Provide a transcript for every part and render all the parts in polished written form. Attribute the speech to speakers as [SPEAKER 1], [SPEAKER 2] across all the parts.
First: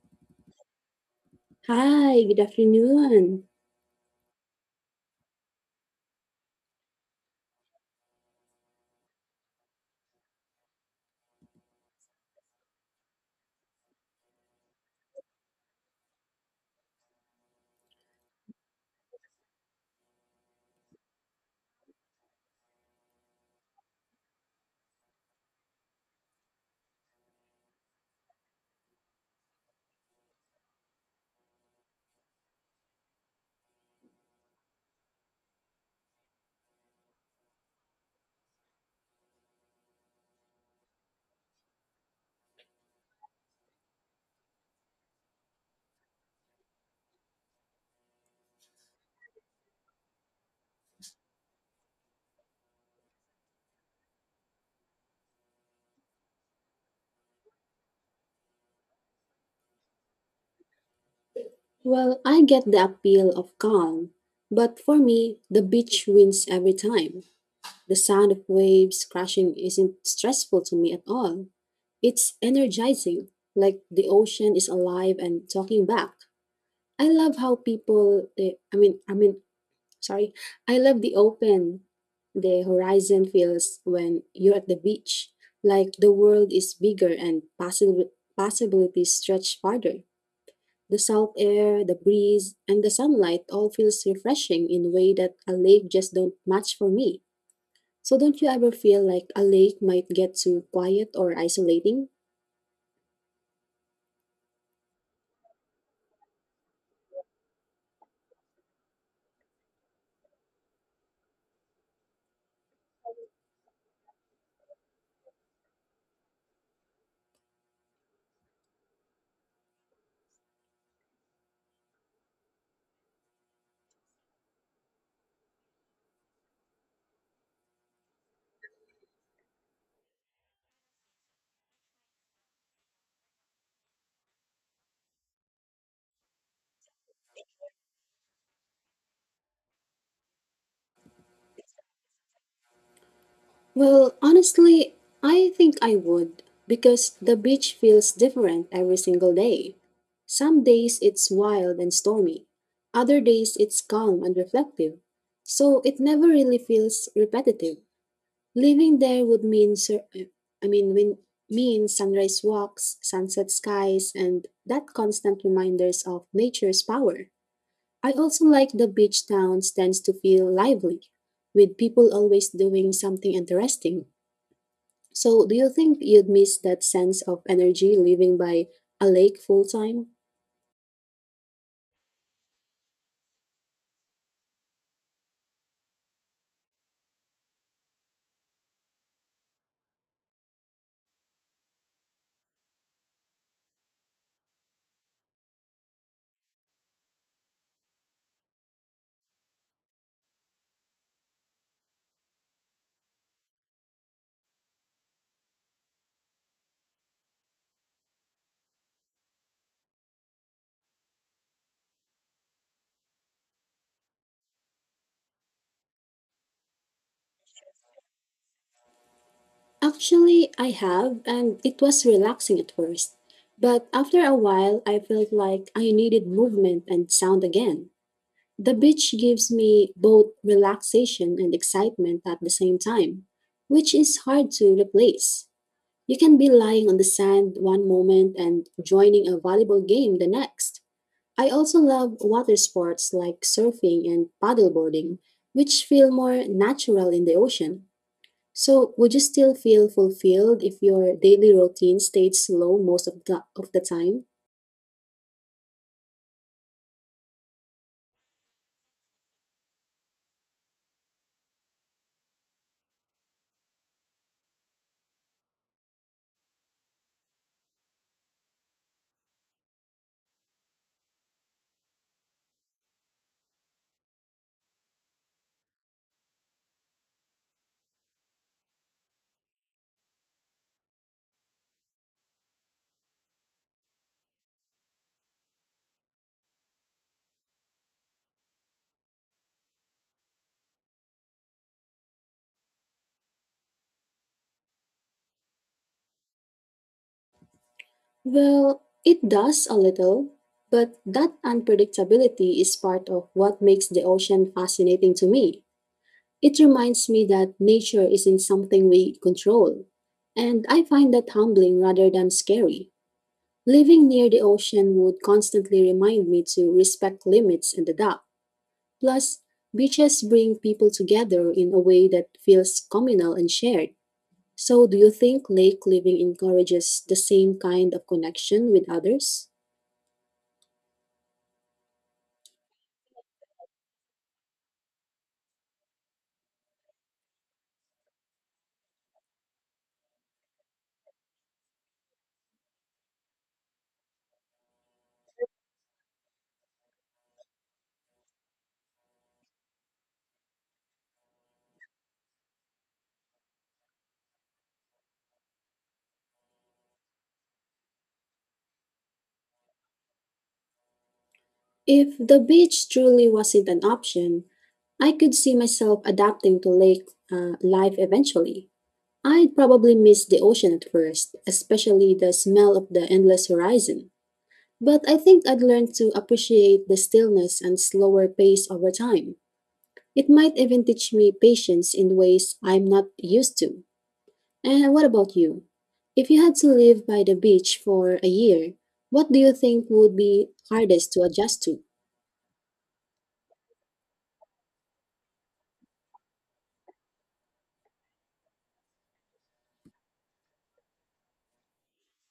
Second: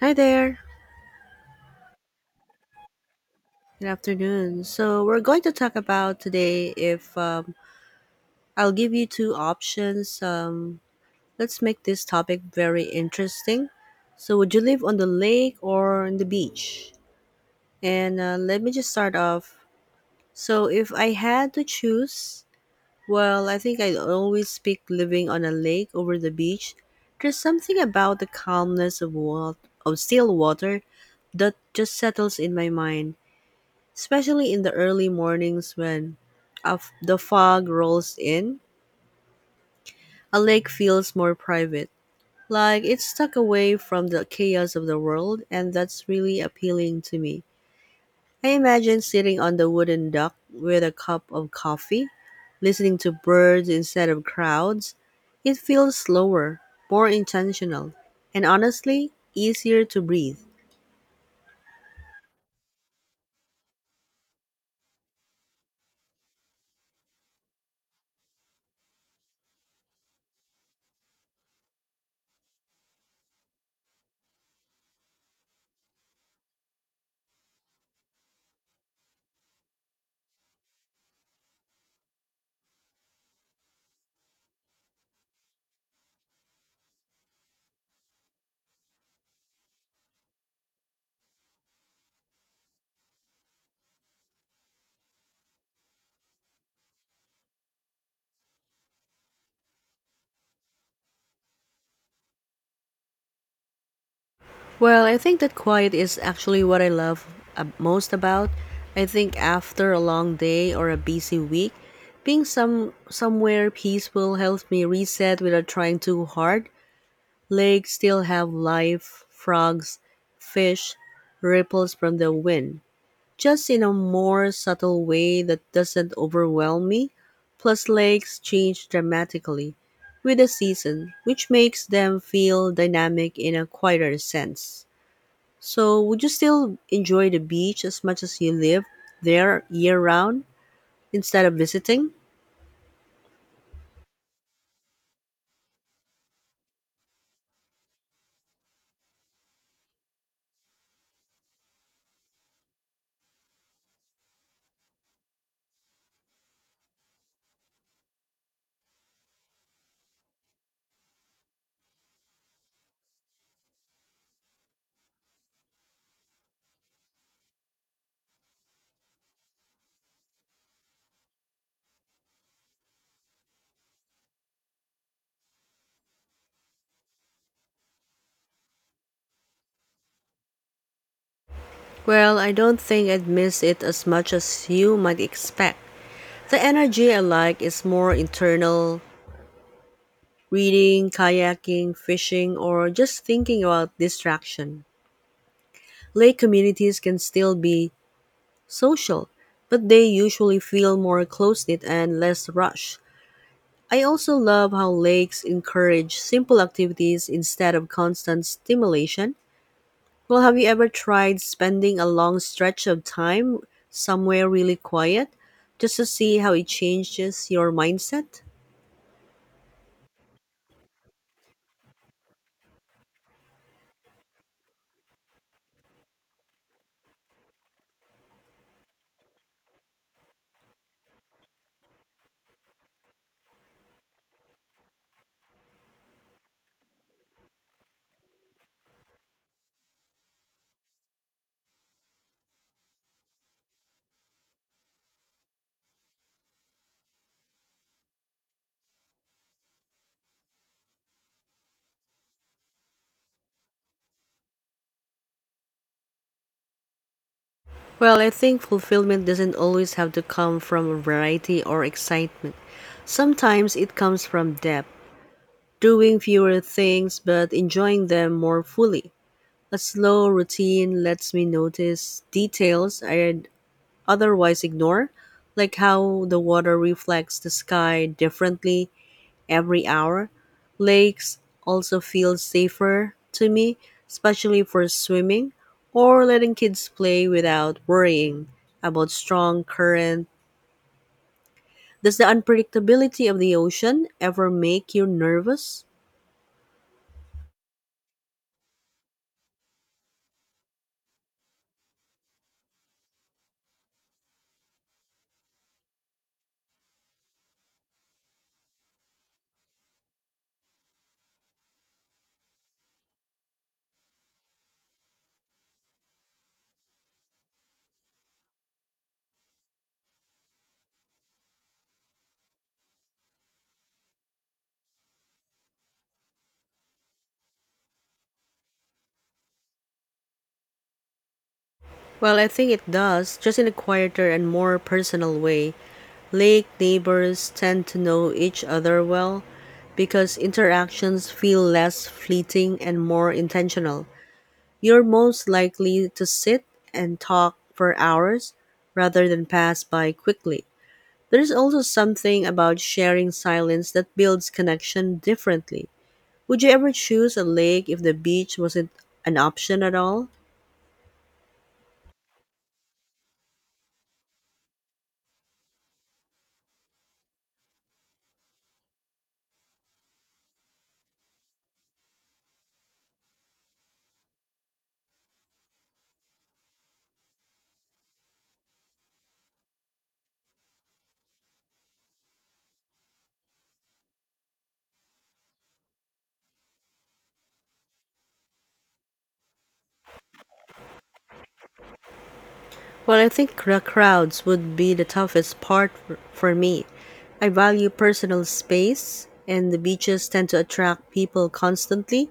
[SPEAKER 1] Hi there.
[SPEAKER 2] Hi, good afternoon.
[SPEAKER 1] Good afternoon. So we're going to talk about today if I'll give you two options. Let's make this topic very interesting. So would you live on the lake or on the beach? And Let me just start off. So if I had to choose, well, I think I'd always pick living on a lake over the beach. There's something about the calmness of of still water that just settles in my mind, especially in the early mornings when the fog rolls in. A lake feels more private, like it's stuck away from the chaos of the world, and that's really appealing to me. I imagine sitting on the wooden dock with a cup of coffee, listening to birds instead of crowds. It feels slower, more intentional, and honestly, easier to breathe.
[SPEAKER 2] Well, I get the appeal of calm, but for me, the beach wins every time. The sound of waves crashing isn't stressful to me at all. It's energizing, like the ocean is alive and talking back. I love how people, they, sorry, I love the open, the horizon feels when you're at the beach, like the world is bigger and possibilities stretch farther. The salt air, the breeze, and the sunlight all feels refreshing in a way that a lake just don't match for me. So don't you ever feel like a lake might get too quiet or isolating?
[SPEAKER 1] Well, I think that quiet is actually what I love most about. I think after a long day or a busy week, being somewhere peaceful helps me reset without trying too hard. Lakes still have life, frogs, fish, ripples from the wind, just in a more subtle way that doesn't overwhelm me. Plus, lakes change dramatically with the season, which makes them feel dynamic in a quieter sense. So, would you still enjoy the beach as much as you live there year round instead of visiting?
[SPEAKER 2] Well, honestly, I think I would because the beach feels different every single day. Some days it's wild and stormy. Other days it's calm and reflective. So it never really feels repetitive. Living there would mean sur- I mean when mean sunrise walks, sunset skies, and that constant reminders of nature's power. I also like the beach towns tends to feel lively, with people always doing something interesting. So do you think you'd miss that sense of energy living by a lake full time?
[SPEAKER 1] Well, I don't think I'd miss it as much as you might expect. The energy I like is more internal: reading, kayaking, fishing, or just thinking about distraction. Lake communities can still be social, but they usually feel more close knit and less rushed. I also love how lakes encourage simple activities instead of constant stimulation. Well, have you ever tried spending a long stretch of time somewhere really quiet just to see how it changes your mindset?
[SPEAKER 2] Actually, I have, and it was relaxing at first. But after a while, I felt like I needed movement and sound again. The beach gives me both relaxation and excitement at the same time, which is hard to replace. You can be lying on the sand one moment and joining a volleyball game the next. I also love water sports like surfing and paddleboarding, which feel more natural in the ocean. So, would you still feel fulfilled if your daily routine stayed slow most of the time?
[SPEAKER 1] Well, I think fulfillment doesn't always have to come from variety or excitement. Sometimes it comes from depth, doing fewer things but enjoying them more fully. A slow routine lets me notice details I'd otherwise ignore, like how the water reflects the sky differently every hour. Lakes also feel safer to me, especially for swimming or letting kids play without worrying about strong current. Does the unpredictability of the ocean ever make you nervous?
[SPEAKER 2] Well, it does a little, but that unpredictability is part of what makes the ocean fascinating to me. It reminds me that nature isn't something we control, and I find that humbling rather than scary. Living near the ocean would constantly remind me to respect limits and adapt. Plus, beaches bring people together in a way that feels communal and shared. So, do you think lake living encourages the same kind of connection with others?
[SPEAKER 1] Well, I think it does, just in a quieter and more personal way. Lake neighbors tend to know each other well because interactions feel less fleeting and more intentional. You're most likely to sit and talk for hours rather than pass by quickly. There's also something about sharing silence that builds connection differently. Would you ever choose a lake if the beach wasn't an option at all?
[SPEAKER 2] If the beach truly wasn't an option, I could see myself adapting to lake life eventually. I'd probably miss the ocean at first, especially the smell of the endless horizon. But I think I'd learn to appreciate the stillness and slower pace over time. It might even teach me patience in ways I'm not used to. And what about you? If you had to live by the beach for a year, what do you think would be hardest to adjust to?
[SPEAKER 1] Well, I think the crowds would be the toughest part for me. I value personal space, and the beaches tend to attract people constantly,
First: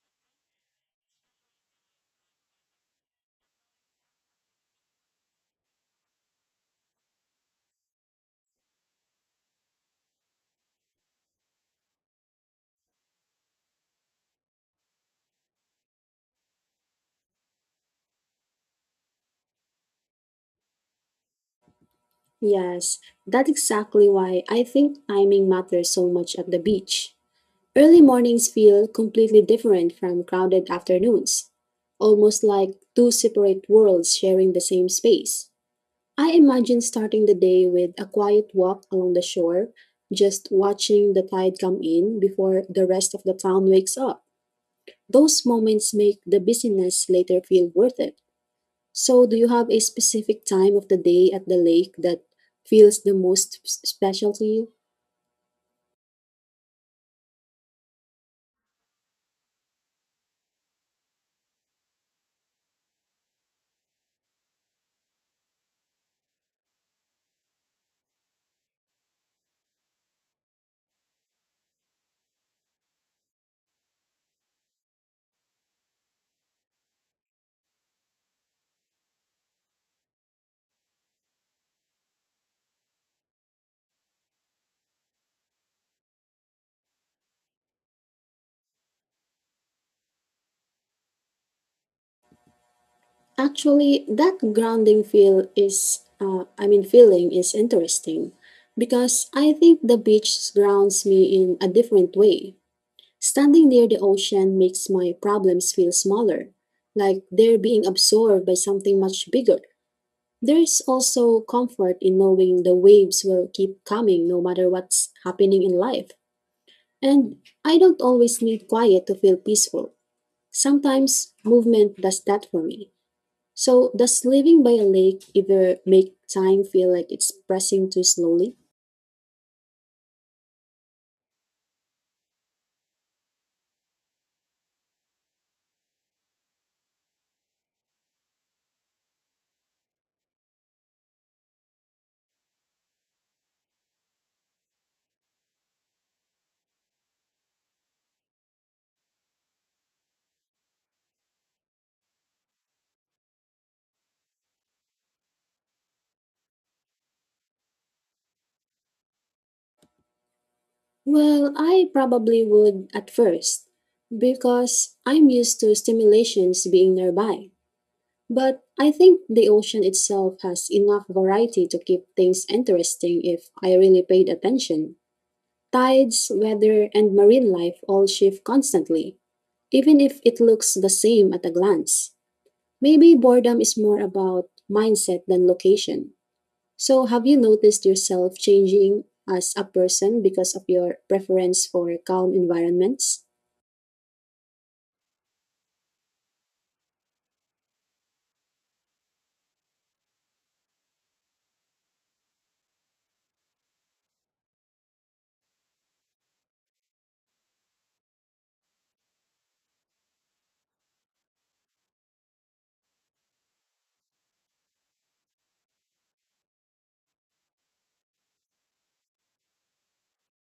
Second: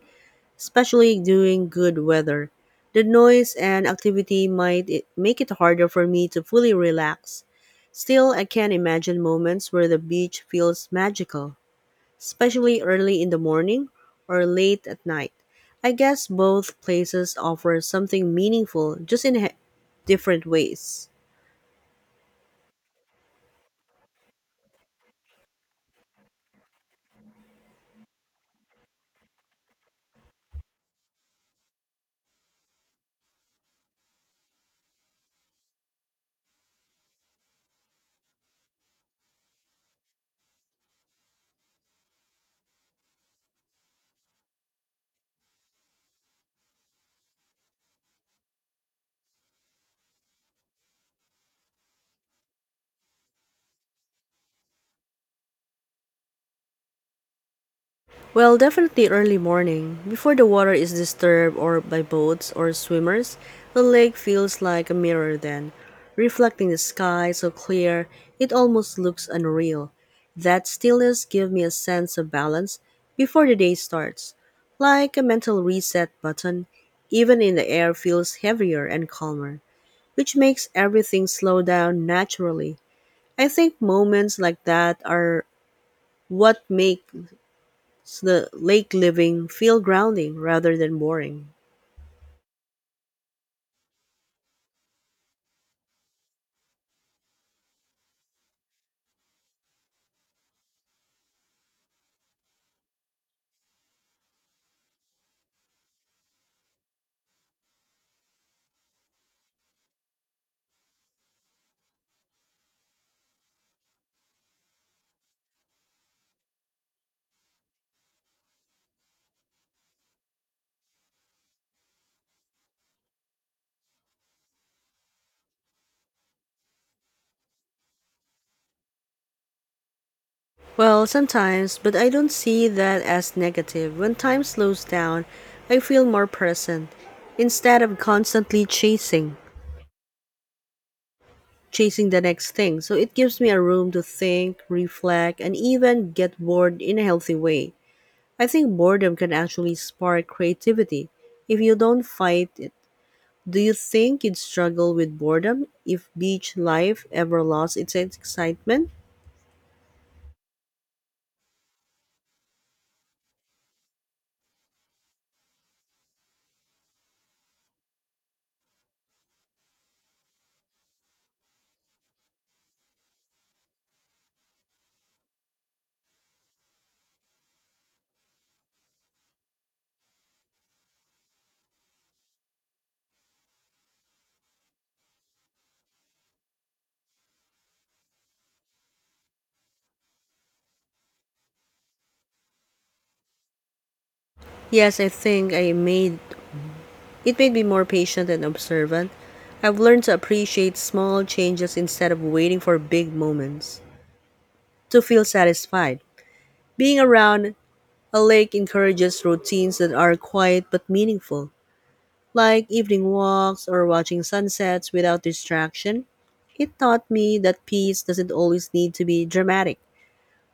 [SPEAKER 1] especially during good weather. The noise and activity might make it harder for me to fully relax. Still, I can imagine moments where the beach feels magical, especially early in the morning or late at night. I guess both places offer something meaningful, just in different ways.
[SPEAKER 2] Yes, that's exactly why I think timing matters so much at the beach. Early mornings feel completely different from crowded afternoons, almost like two separate worlds sharing the same space. I imagine starting the day with a quiet walk along the shore, just watching the tide come in before the rest of the town wakes up. Those moments make the busyness later feel worth it. So, do you have a specific time of the day at the lake that feels the most special to you?
[SPEAKER 1] Well, definitely early morning. Before the water is disturbed or by boats or swimmers, the lake feels like a mirror then, reflecting the sky so clear it almost looks unreal. That stillness gives me a sense of balance before the day starts, like a mental reset button. Even in the air feels heavier and calmer, which makes everything slow down naturally. I think moments like that are what make it's the lake living feel grounding rather than boring?
[SPEAKER 2] Actually, that grounding feeling is interesting because I think the beach grounds me in a different way. Standing near the ocean makes my problems feel smaller, like they're being absorbed by something much bigger. There is also comfort in knowing the waves will keep coming no matter what's happening in life. And I don't always need quiet to feel peaceful. Sometimes movement does that for me. So, does living by a lake either make time feel like it's pressing too slowly?
[SPEAKER 1] Well, sometimes, but I don't see that as negative. When time slows down, I feel more present instead of chasing the next thing. So it gives me a room to think, reflect, and even get bored in a healthy way. I think boredom can actually spark creativity if you don't fight it. Do you think you'd struggle with boredom if beach life ever lost its excitement?
[SPEAKER 2] Well, I probably would at first because I'm used to stimulations being nearby. But I think the ocean itself has enough variety to keep things interesting if I really paid attention. Tides, weather, and marine life all shift constantly, even if it looks the same at a glance. Maybe boredom is more about mindset than location. So, have you noticed yourself changing as a person because of your preference for calm environments?
[SPEAKER 1] Yes, I think I made it made me more patient and observant. I've learned to appreciate small changes instead of waiting for big moments to feel satisfied. Being around a lake encourages routines that are quiet but meaningful, like evening walks or watching sunsets without distraction. It taught me that peace doesn't always need to be dramatic.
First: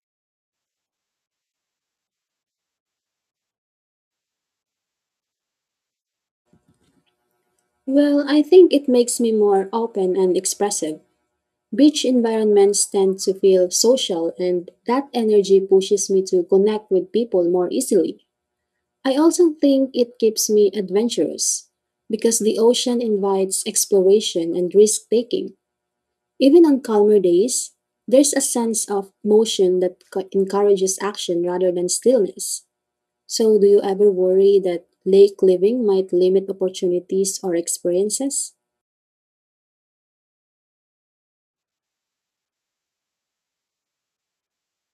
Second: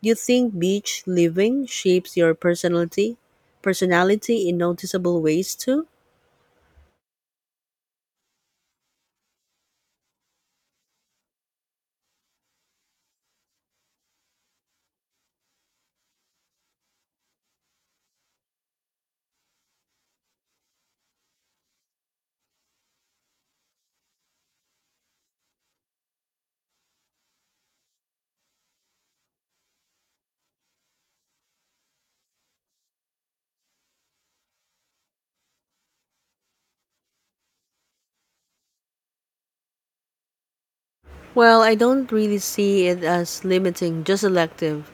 [SPEAKER 1] Do you think beach living shapes personality in noticeable ways too?
[SPEAKER 2] Well, I think it makes me more open and expressive. Beach environments tend to feel social, and that energy pushes me to connect with people more easily. I also think it keeps me adventurous because the ocean invites exploration and risk taking. Even on calmer days, there's a sense of motion that encourages action rather than stillness. So, do you ever worry that lake living might limit opportunities or experiences?
[SPEAKER 1] Well, I don't really see it as limiting, just selective.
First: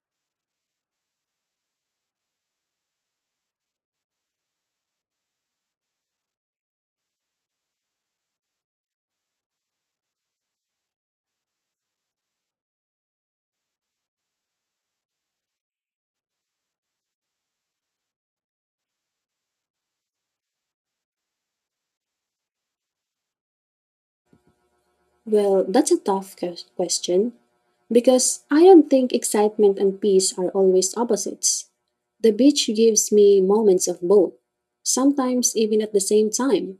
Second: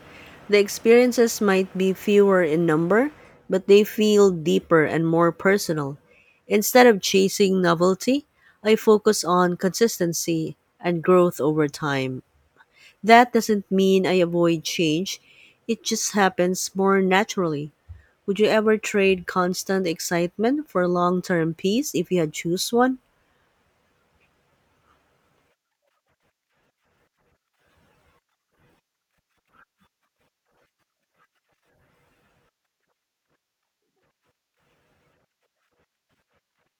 [SPEAKER 1] The experiences might be fewer in number, but they feel deeper and more personal. Instead of chasing novelty, I focus on consistency and growth over time. That doesn't mean I avoid change, it just happens more naturally. Would you ever trade constant excitement for long term peace if you had choose one?
[SPEAKER 2] Well, that's a tough question because I don't think excitement and peace are always opposites. The beach gives me moments of both, sometimes even at the same time.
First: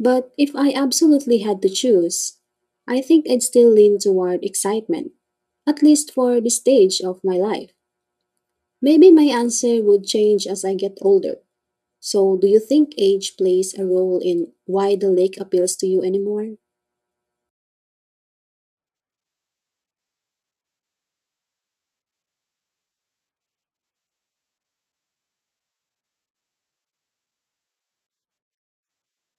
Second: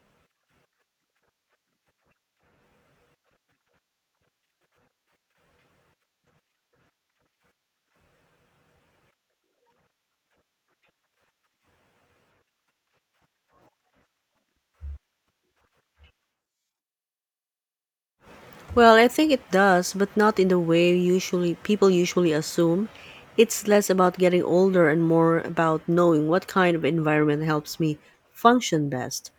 [SPEAKER 2] But if I absolutely had to choose, I think I'd still lean toward excitement, at least for this stage of my life. Maybe my answer would change as I get older. So, do you think age plays a role in why the lake appeals to you anymore?
[SPEAKER 1] Well, I think it does, but not in the way usually people usually assume. It's less about getting older and more about knowing what kind of environment helps me function best.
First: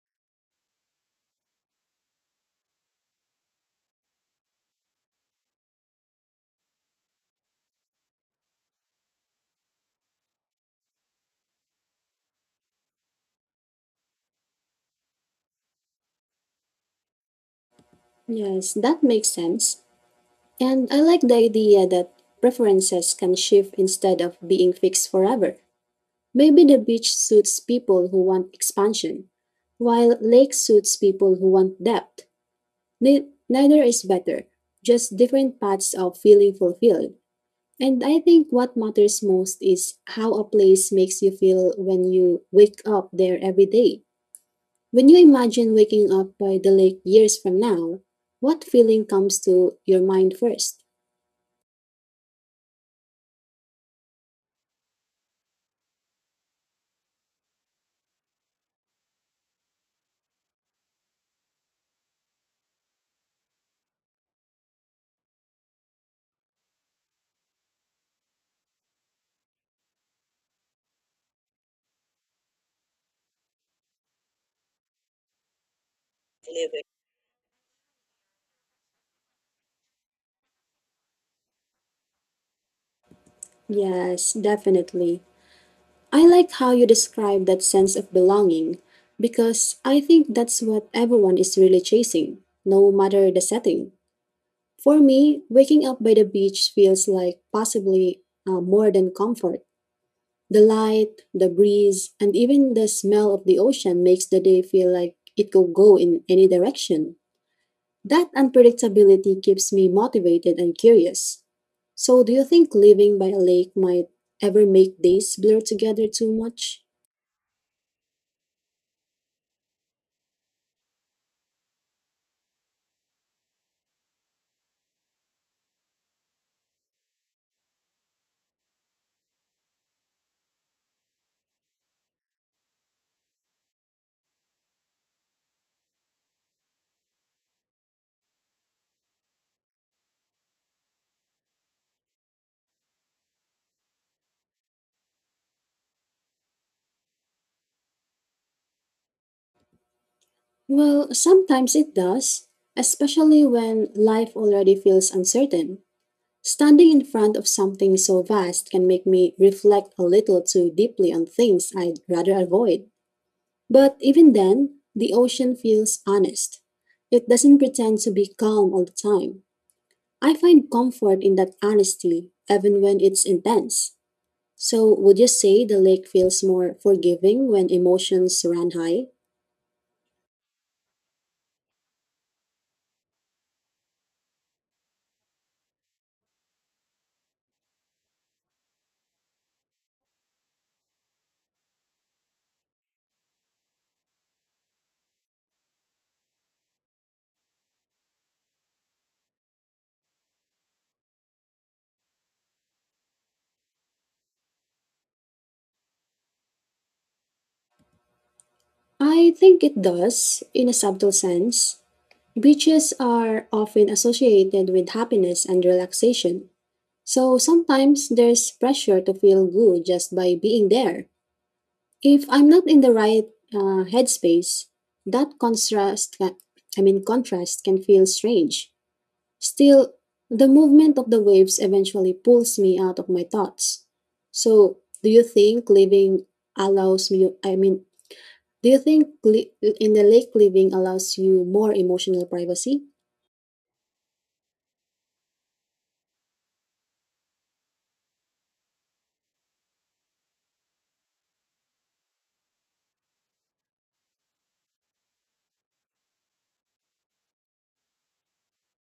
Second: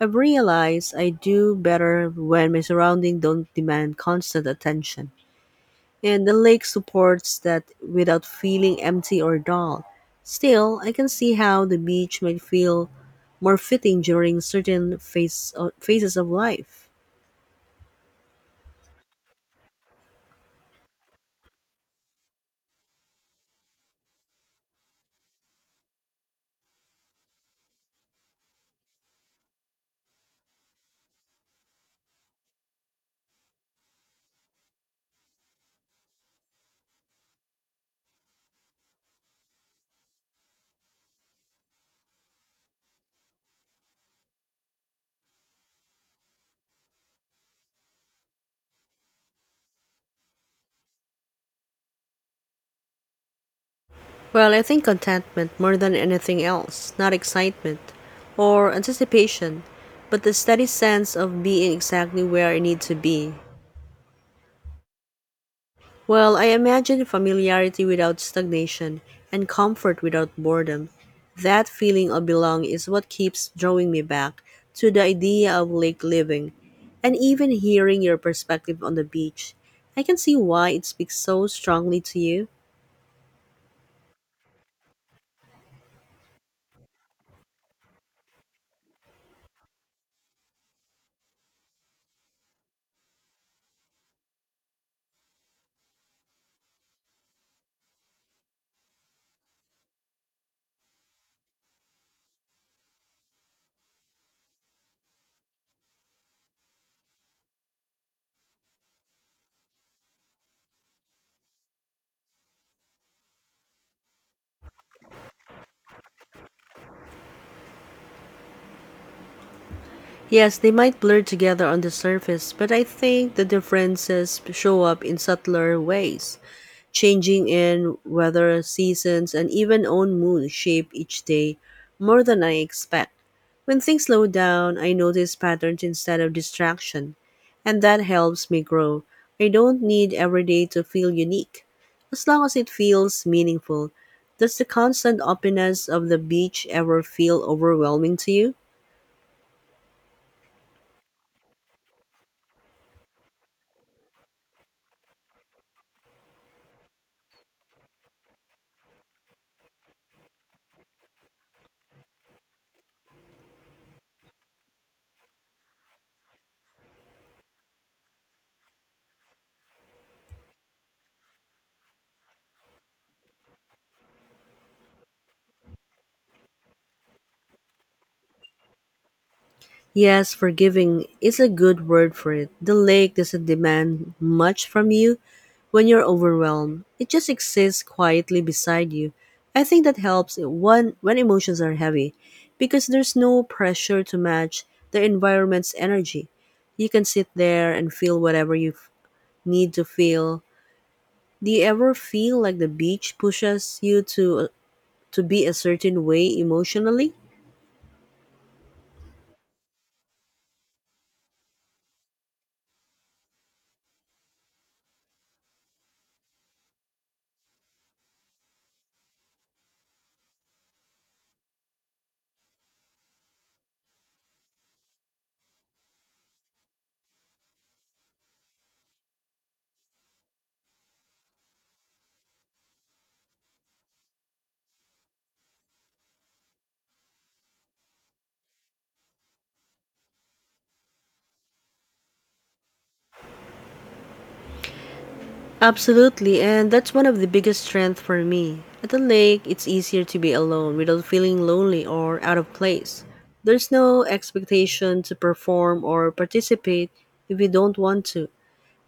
[SPEAKER 1] I've realized I do better when my surroundings don't demand constant attention. And the lake supports that without feeling empty or dull. Still, I can see how the beach might feel more fitting during certain phases of life.
[SPEAKER 2] Yes, that makes sense. And I like the idea that preferences can shift instead of being fixed forever. Maybe the beach suits people who want expansion, while lake suits people who want depth. Neither is better, just different paths of feeling fulfilled. And I think what matters most is how a place makes you feel when you wake up there every day. When you imagine waking up by the lake years from now, what feeling comes to your mind first?
[SPEAKER 1] Well, I think contentment more than anything else, not excitement or anticipation, but the steady sense of being exactly where I need to be. Well, I imagine familiarity without stagnation and comfort without boredom. That feeling of belong is what keeps drawing me back to the idea of lake living. And even hearing your perspective on the beach, I can see why it speaks so strongly to you.
[SPEAKER 2] Yes, definitely. I like how you describe that sense of belonging because I think that's what everyone is really chasing, no matter the setting. For me, waking up by the beach feels like possibly more than comfort. The light, the breeze, and even the smell of the ocean makes the day feel like it could go in any direction. That unpredictability keeps me motivated and curious. So, do you think living by a lake might ever make days blur together too much?
[SPEAKER 1] Yes, they might blur together on the surface, but I think the differences show up in subtler ways. Changing in weather, seasons, and even own mood shape each day more than I expect. When things slow down, I notice patterns instead of distraction, and that helps me grow. I don't need every day to feel unique, as long as it feels meaningful. Does the constant openness of the beach ever feel overwhelming to you?
[SPEAKER 2] Well, sometimes it does, especially when life already feels uncertain. Standing in front of something so vast can make me reflect a little too deeply on things I'd rather avoid. But even then, the ocean feels honest. It doesn't pretend to be calm all the time. I find comfort in that honesty, even when it's intense. So, would you say the lake feels more forgiving when emotions run high?
[SPEAKER 1] Yes, forgiving is a good word for it. The lake doesn't demand much from you when you're overwhelmed. It just exists quietly beside you. I think that helps when emotions are heavy because there's no pressure to match the environment's energy. You can sit there and feel whatever you need to feel. Do you ever feel like the beach pushes you to be a certain way emotionally?
[SPEAKER 2] I think it does, in a subtle sense. Beaches are often associated with happiness and relaxation, so sometimes there's pressure to feel good just by being there. If I'm not in the right headspace, that contrast, ca- I mean, contrast can feel strange. Still, the movement of the waves eventually pulls me out of my thoughts. So, do you think living allows me, I mean, do you think in the lake living allows you more emotional privacy?
[SPEAKER 1] Absolutely, and that's one of the biggest strengths for me. At the lake, it's easier to be alone without feeling lonely or out of place. There's no expectation to perform or participate if you don't want to.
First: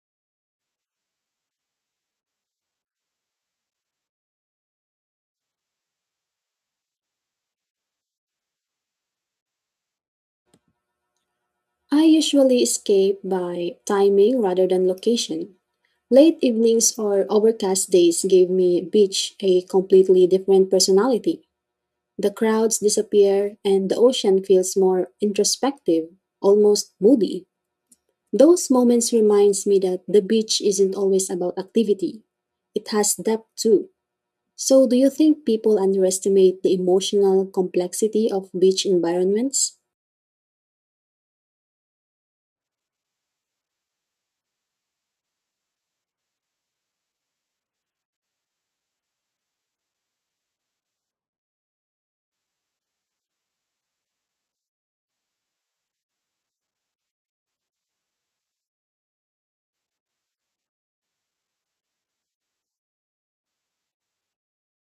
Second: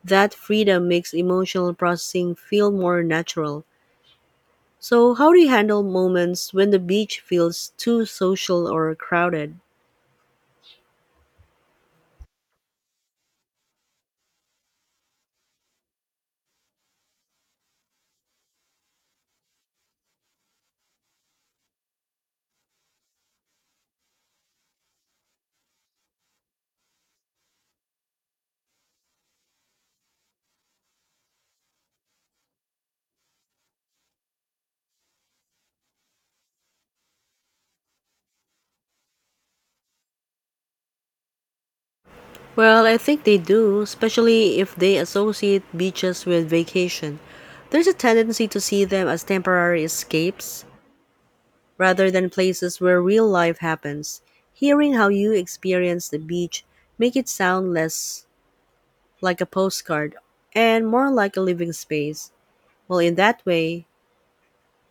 [SPEAKER 1] That freedom makes emotional processing feel more natural. So, how do you handle moments when the beach feels too social or crowded?
[SPEAKER 2] I usually escape by timing rather than location. Late evenings or overcast days gave me beach a completely different personality. The crowds disappear and the ocean feels more introspective, almost moody. Those moments reminds me that the beach isn't always about activity. It has depth too. So do you think people underestimate the emotional complexity of beach environments?
[SPEAKER 1] Well, I think they do, especially if they associate beaches with vacation. There's a tendency to see them as temporary escapes rather than places where real life happens. Hearing how you experience the beach make it sound less like a postcard and more like a living space. Well, in that way,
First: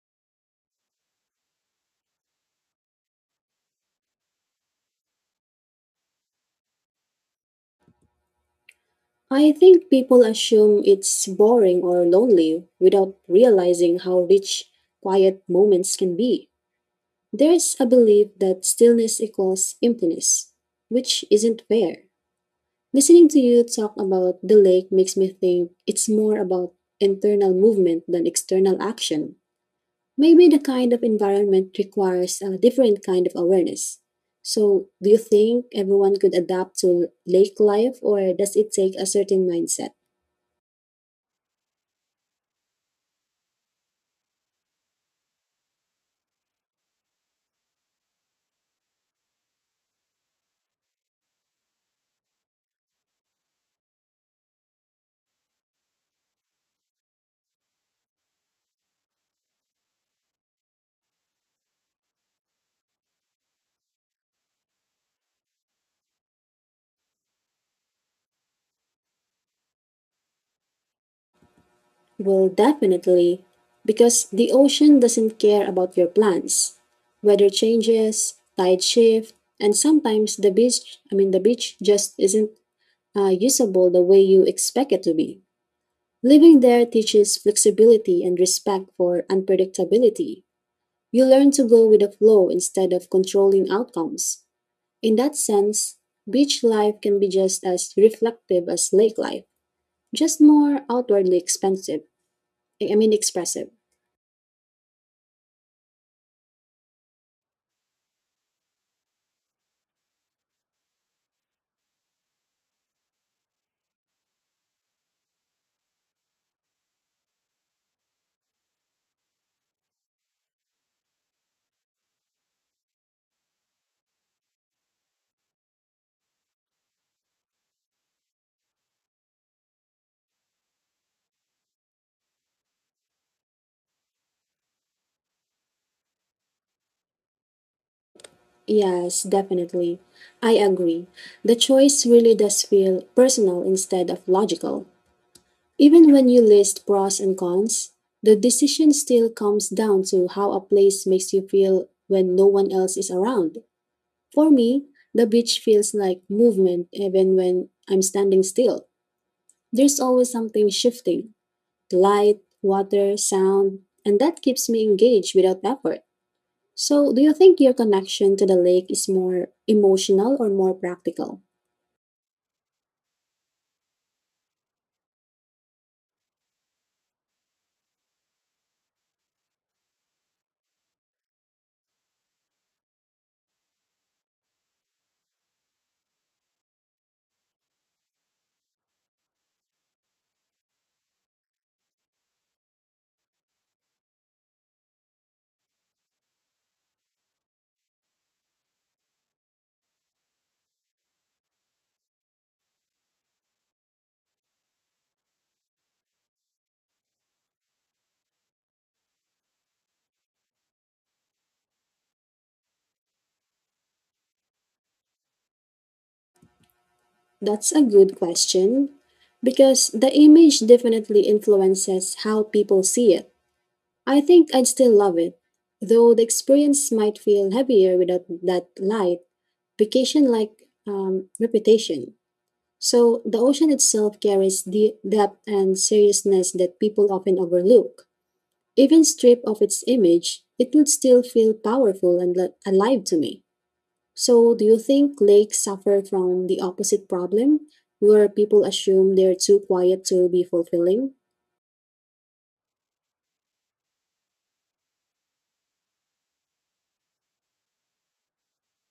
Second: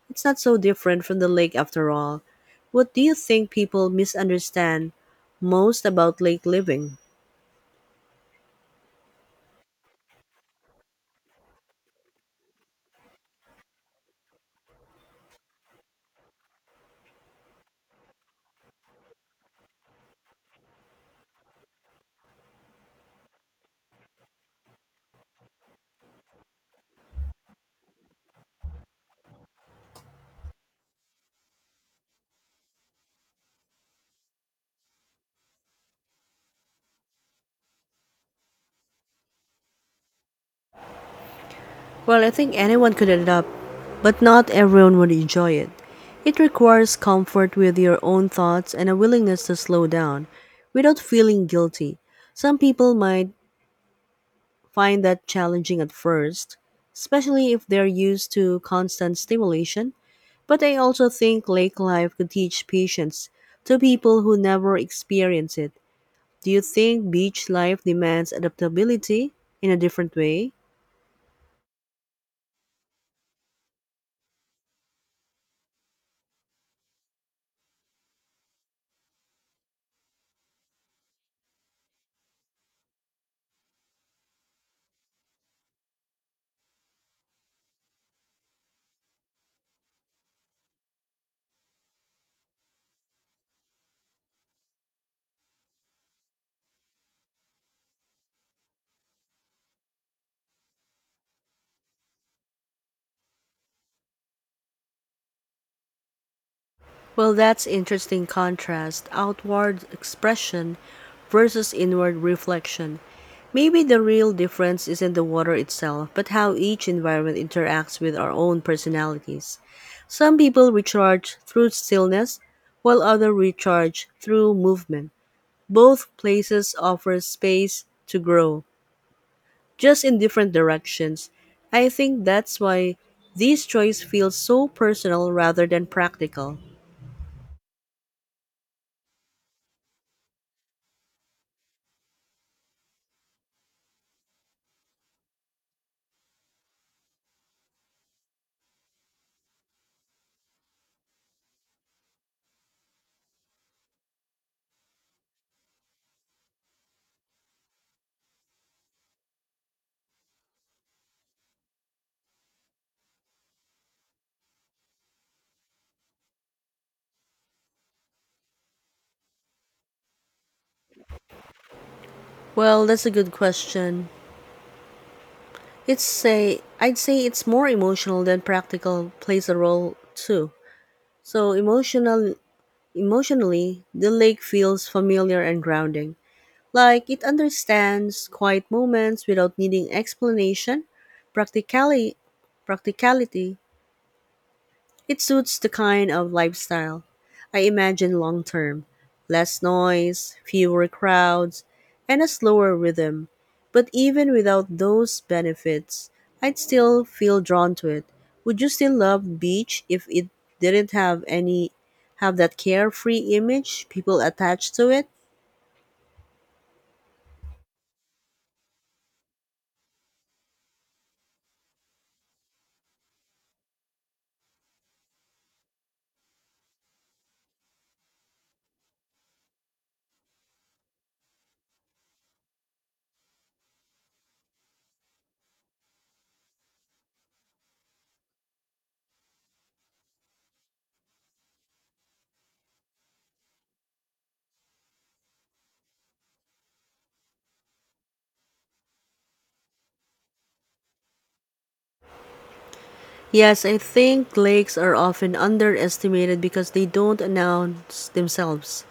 [SPEAKER 1] it's not so different from the lake after all. What do you think people misunderstand most about lake living?
[SPEAKER 2] I think people assume it's boring or lonely without realizing how rich quiet moments can be. There is a belief that stillness equals emptiness, which isn't fair. Listening to you talk about the lake makes me think it's more about internal movement than external action. Maybe the kind of environment requires a different kind of awareness. So, do you think everyone could adapt to lake life, or does it take a certain mindset?
[SPEAKER 1] Well, I think anyone could adapt, but not everyone would enjoy it. It requires comfort with your own thoughts and a willingness to slow down without feeling guilty. Some people might find that challenging at first, especially if they're used to constant stimulation, but I also think lake life could teach patience to people who never experience it. Do you think beach life demands adaptability in a different way?
[SPEAKER 2] Well, definitely, because the ocean doesn't care about your plans. Weather changes, tide shift, and sometimes the beach just isn't usable the way you expect it to be. Living there teaches flexibility and respect for unpredictability. You learn to go with the flow instead of controlling outcomes. In that sense, beach life can be just as reflective as lake life, just more outwardly expressive.
[SPEAKER 1] Well, that's interesting contrast outward expression versus inward reflection. Maybe the real difference isn't the water itself, but how each environment interacts with our own personalities. Some people recharge through stillness, while others recharge through movement. Both places offer space to grow, just in different directions. I think that's why this choice feels so personal rather than practical.
[SPEAKER 2] Yes, definitely. I agree. The choice really does feel personal instead of logical. Even when you list pros and cons, the decision still comes down to how a place makes you feel when no one else is around. For me, the beach feels like movement even when I'm standing still. There's always something shifting: light, water, sound, and that keeps me engaged without effort. So, do you think your connection to the lake is more emotional or more practical?
[SPEAKER 1] Well, that's a good question. It's say I'd say it's more emotional than practical plays a role too. So emotionally, the lake feels familiar and grounding. Like it understands quiet moments without needing explanation. Practically Practicality, it suits the kind of lifestyle I imagine long term: less noise, fewer crowds, and a slower rhythm. But even without those benefits, I'd still feel drawn to it. Would you still love beach if it didn't have that carefree image people attach to it?
[SPEAKER 2] That's a good question because the image definitely influences how people see it. I think I'd still love it, though the experience might feel heavier without that light, vacation like reputation. So, the ocean itself carries the depth and seriousness that people often overlook. Even stripped of its image, it would still feel powerful and alive to me. So, do you think lakes suffer from the opposite problem, where people assume they're too quiet to be fulfilling?
[SPEAKER 1] Yes, I think lakes are often underestimated because they don't announce themselves.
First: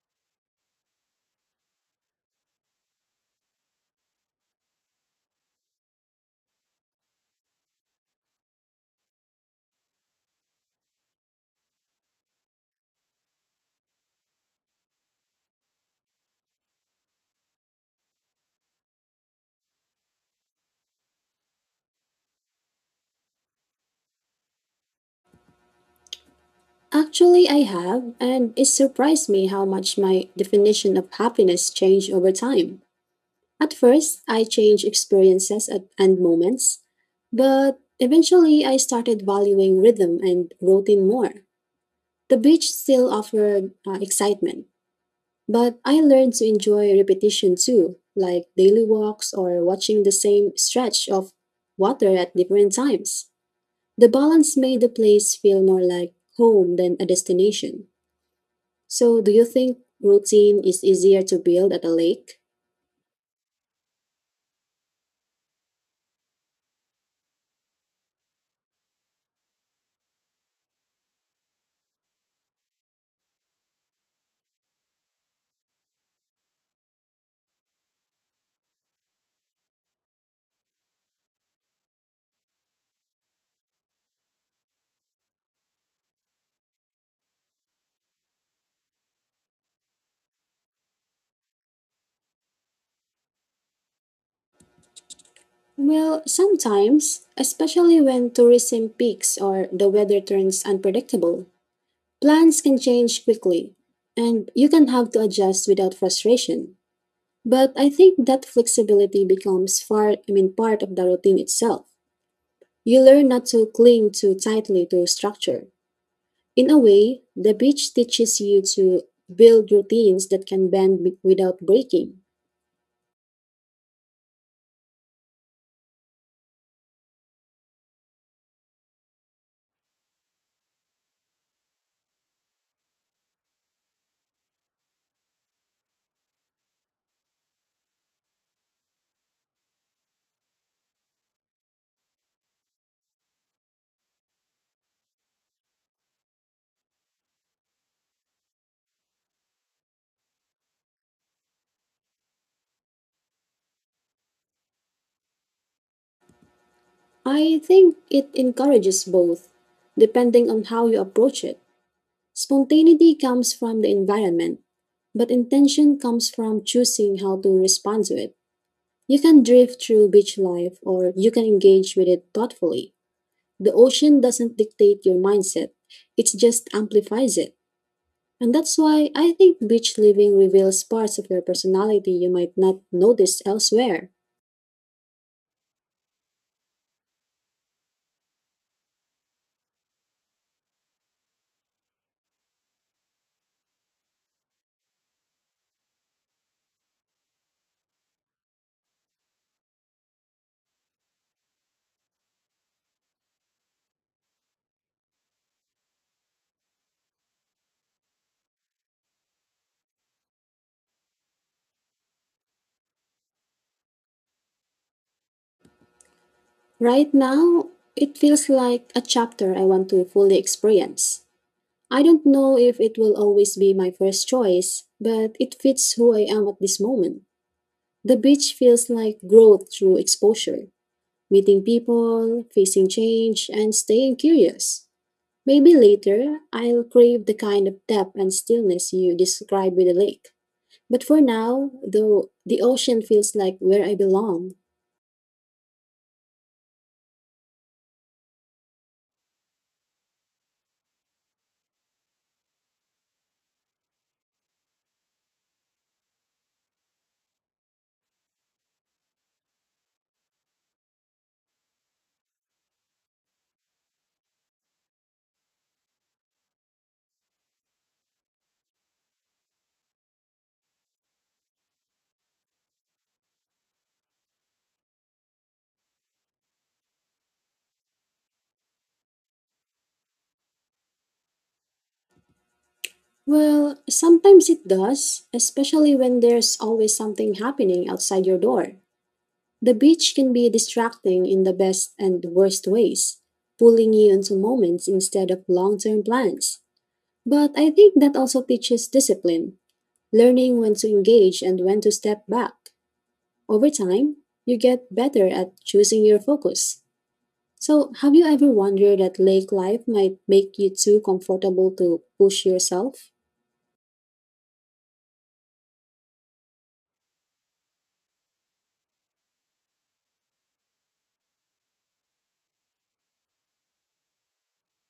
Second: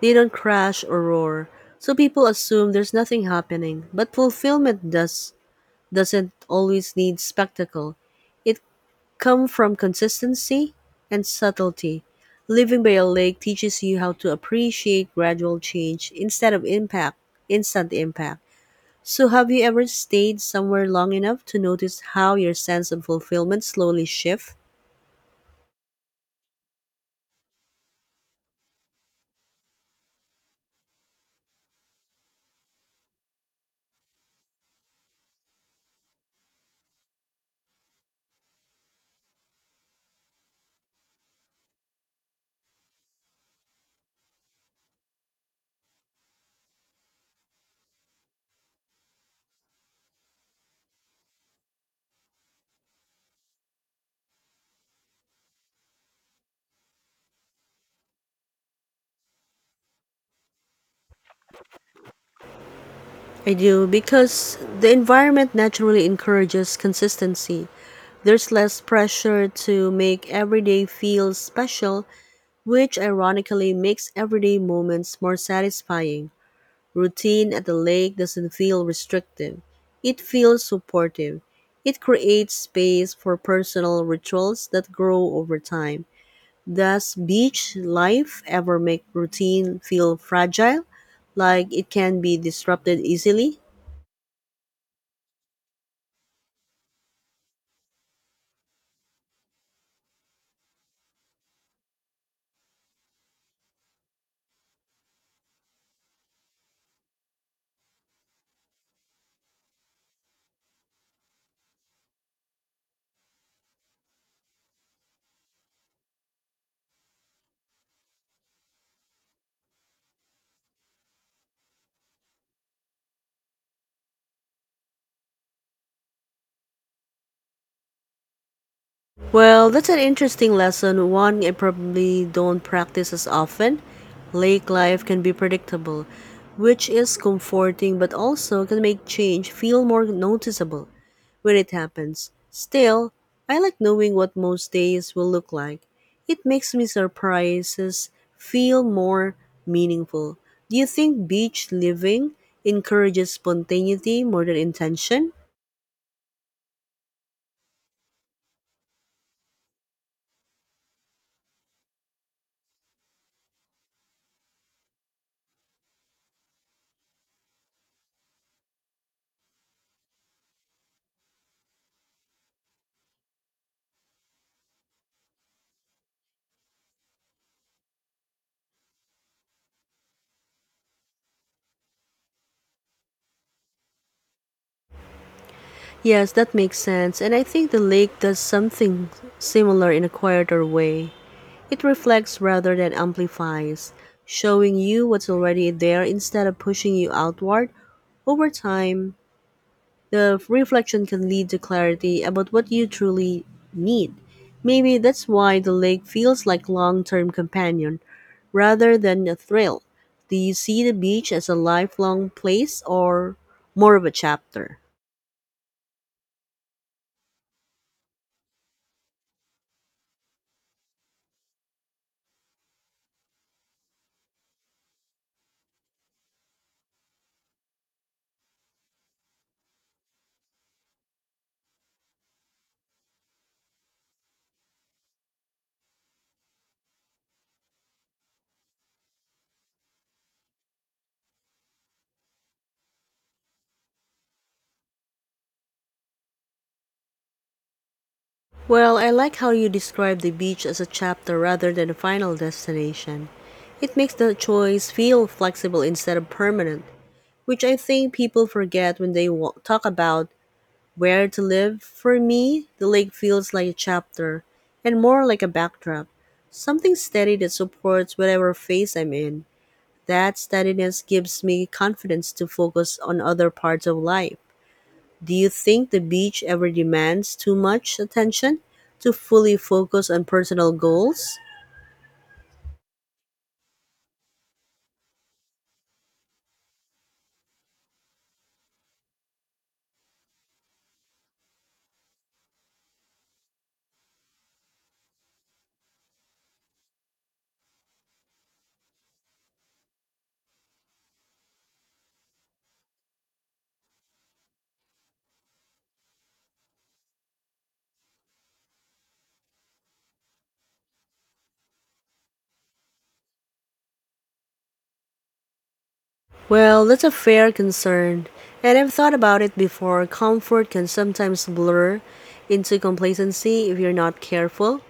[SPEAKER 1] They don't crash or roar. So people assume there's nothing happening, but fulfillment doesn't always need spectacle. It comes from consistency and subtlety. Living by a lake teaches you how to appreciate gradual change instead of instant impact. So, have you ever stayed somewhere long enough to notice how your sense of fulfillment slowly shifts?
[SPEAKER 2] Actually, I have, and it surprised me how much my definition of happiness changed over time. At first, I changed experiences at, and moments, but eventually I started valuing rhythm and routine more. The beach still offered excitement, but I learned to enjoy repetition too, like daily walks or watching the same stretch of water at different times. The balance made the place feel more like home than a destination. So, do you think routine is easier to build at a lake?
[SPEAKER 1] I do because the environment naturally encourages consistency. There's less pressure to make every day feel special, which ironically makes everyday moments more satisfying. Routine at the lake doesn't feel restrictive, it feels supportive. It creates space for personal rituals that grow over time. Does beach life ever make routine feel fragile, like it can be disrupted easily?
[SPEAKER 2] Well, sometimes, especially when tourism peaks or the weather turns unpredictable. Plans can change quickly, and you can have to adjust without frustration. But I think that flexibility becomes part of the routine itself. You learn not to cling too tightly to structure. In a way, the beach teaches you to build routines that can bend without breaking.
[SPEAKER 1] Well, that's an interesting lesson, one I probably don't practice as often. Lake life can be predictable, which is comforting but also can make change feel more noticeable when it happens. Still, I like knowing what most days will look like. It makes me surprises feel more meaningful. Do you think beach living encourages spontaneity more than intention?
[SPEAKER 2] I think it encourages both, depending on how you approach it. Spontaneity comes from the environment, but intention comes from choosing how to respond to it. You can drift through beach life or you can engage with it thoughtfully. The ocean doesn't dictate your mindset, it just amplifies it. And that's why I think beach living reveals parts of your personality you might not notice elsewhere.
[SPEAKER 1] Yes, that makes sense, and I think the lake does something similar in a quieter way. It reflects rather than amplifies, showing you what's already there instead of pushing you outward. Over time, the reflection can lead to clarity about what you truly need. Maybe that's why the lake feels like long-term companion rather than a thrill. Do you see the beach as a lifelong place or more of a chapter?
[SPEAKER 2] Right now, it feels like a chapter I want to fully experience. I don't know if it will always be my first choice, but it fits who I am at this moment. The beach feels like growth through exposure, meeting people, facing change, and staying curious. Maybe later I'll crave the kind of depth and stillness you describe with the lake. But for now, though, the ocean feels like where I belong.
[SPEAKER 1] Well, I like how you describe the beach as a chapter rather than a final destination. It makes the choice feel flexible instead of permanent, which I think people forget when they talk about where to live. For me, the lake feels like a chapter and more like a backdrop, something steady that supports whatever phase I'm in. That steadiness gives me confidence to focus on other parts of life. Do you think the beach ever demands too much attention to fully focus on personal goals?
[SPEAKER 2] Well, sometimes it does, especially when there's always something happening outside your door. The beach can be distracting in the best and worst ways, pulling you into moments instead of long term plans. But I think that also teaches discipline, learning when to engage and when to step back. Over time, you get better at choosing your focus. So, have you ever wondered that lake life might make you too comfortable to push yourself?
[SPEAKER 1] Well, that's a fair concern, and I've thought about it before. Comfort can sometimes blur into complacency if you're not careful.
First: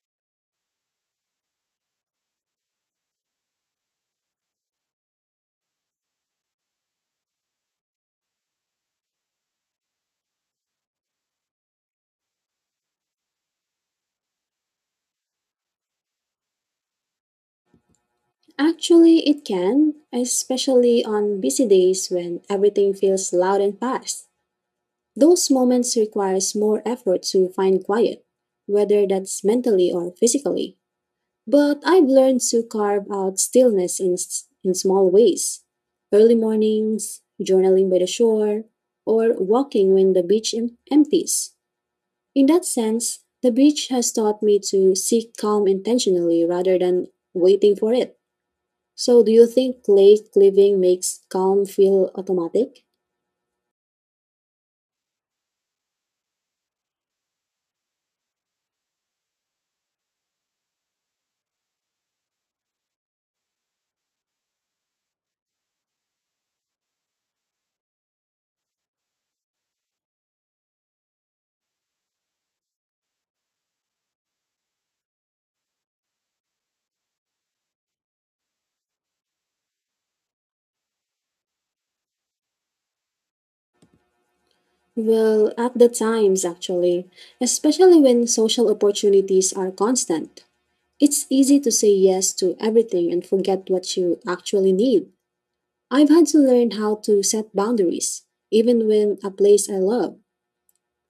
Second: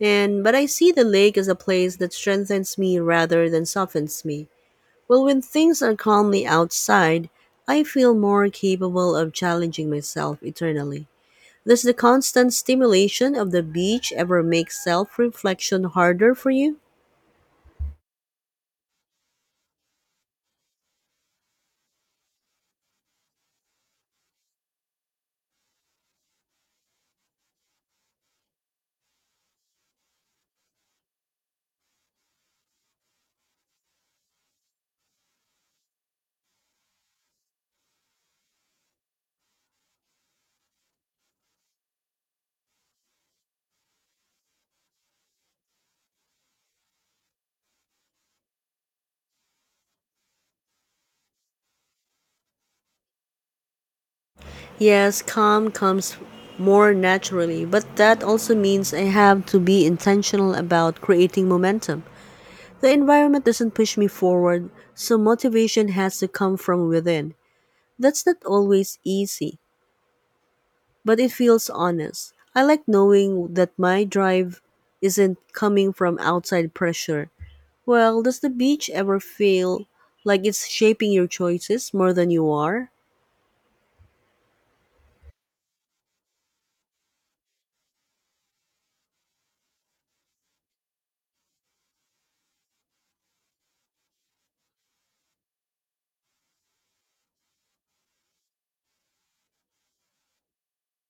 [SPEAKER 1] And but I see the lake as a place that strengthens me rather than softens me. Well, when things are calmly outside, I feel more capable of challenging myself eternally. Does the constant stimulation of the beach ever make self reflection harder for you?
[SPEAKER 2] Actually, it can, especially on busy days when everything feels loud and fast. Those moments requires more effort to find quiet, whether that's mentally or physically. But I've learned to carve out stillness in small ways. Early mornings, journaling by the shore, or walking when the beach empties. In that sense, the beach has taught me to seek calm intentionally rather than waiting for it. So, do you think lake living makes calm feel automatic?
[SPEAKER 1] Yes, calm comes more naturally, but that also means I have to be intentional about creating momentum. The environment doesn't push me forward, so motivation has to come from within. That's not always easy, but it feels honest. I like knowing that my drive isn't coming from outside pressure. Well, does the beach ever feel like it's shaping your choices more than you are?
[SPEAKER 2] Well, at the times, actually, especially when social opportunities are constant. It's easy to say yes to everything and forget what you actually need. I've had to learn how to set boundaries, even when a place I love.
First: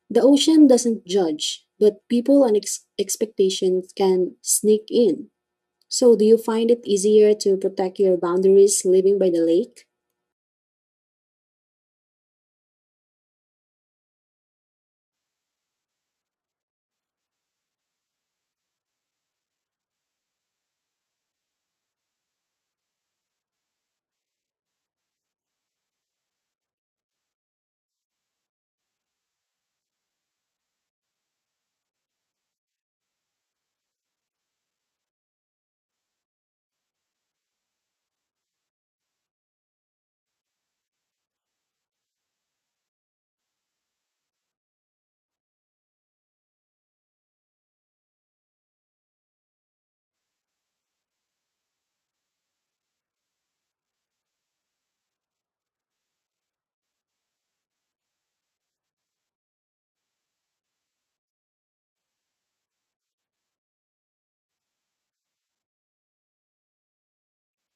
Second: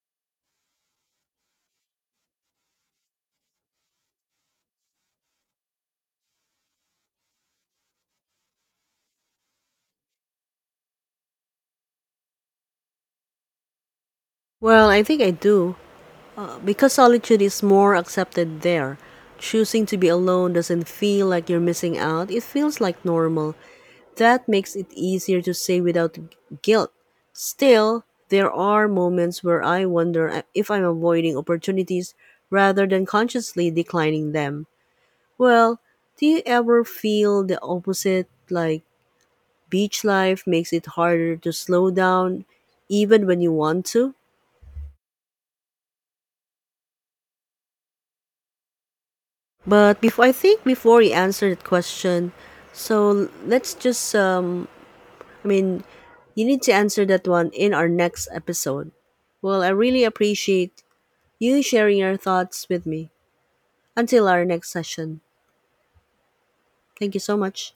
[SPEAKER 2] The ocean doesn't judge, but people and expectations can sneak in. So, do you find it easier to protect your boundaries living by the lake?
[SPEAKER 1] Well, I think I do. Because solitude is more accepted there. Choosing to be alone doesn't feel like you're missing out, it feels like normal. That makes it easier to say without guilt. Still, there are moments where I wonder if I'm avoiding opportunities rather than consciously declining them. Well, do you ever feel the opposite? Like, beach life makes it harder to slow down even when you want to. But before I think before you answer that question, so let's just I mean you need to answer that one in our next episode. Well, I really appreciate you sharing your thoughts with me. Until our next session. Thank you so much.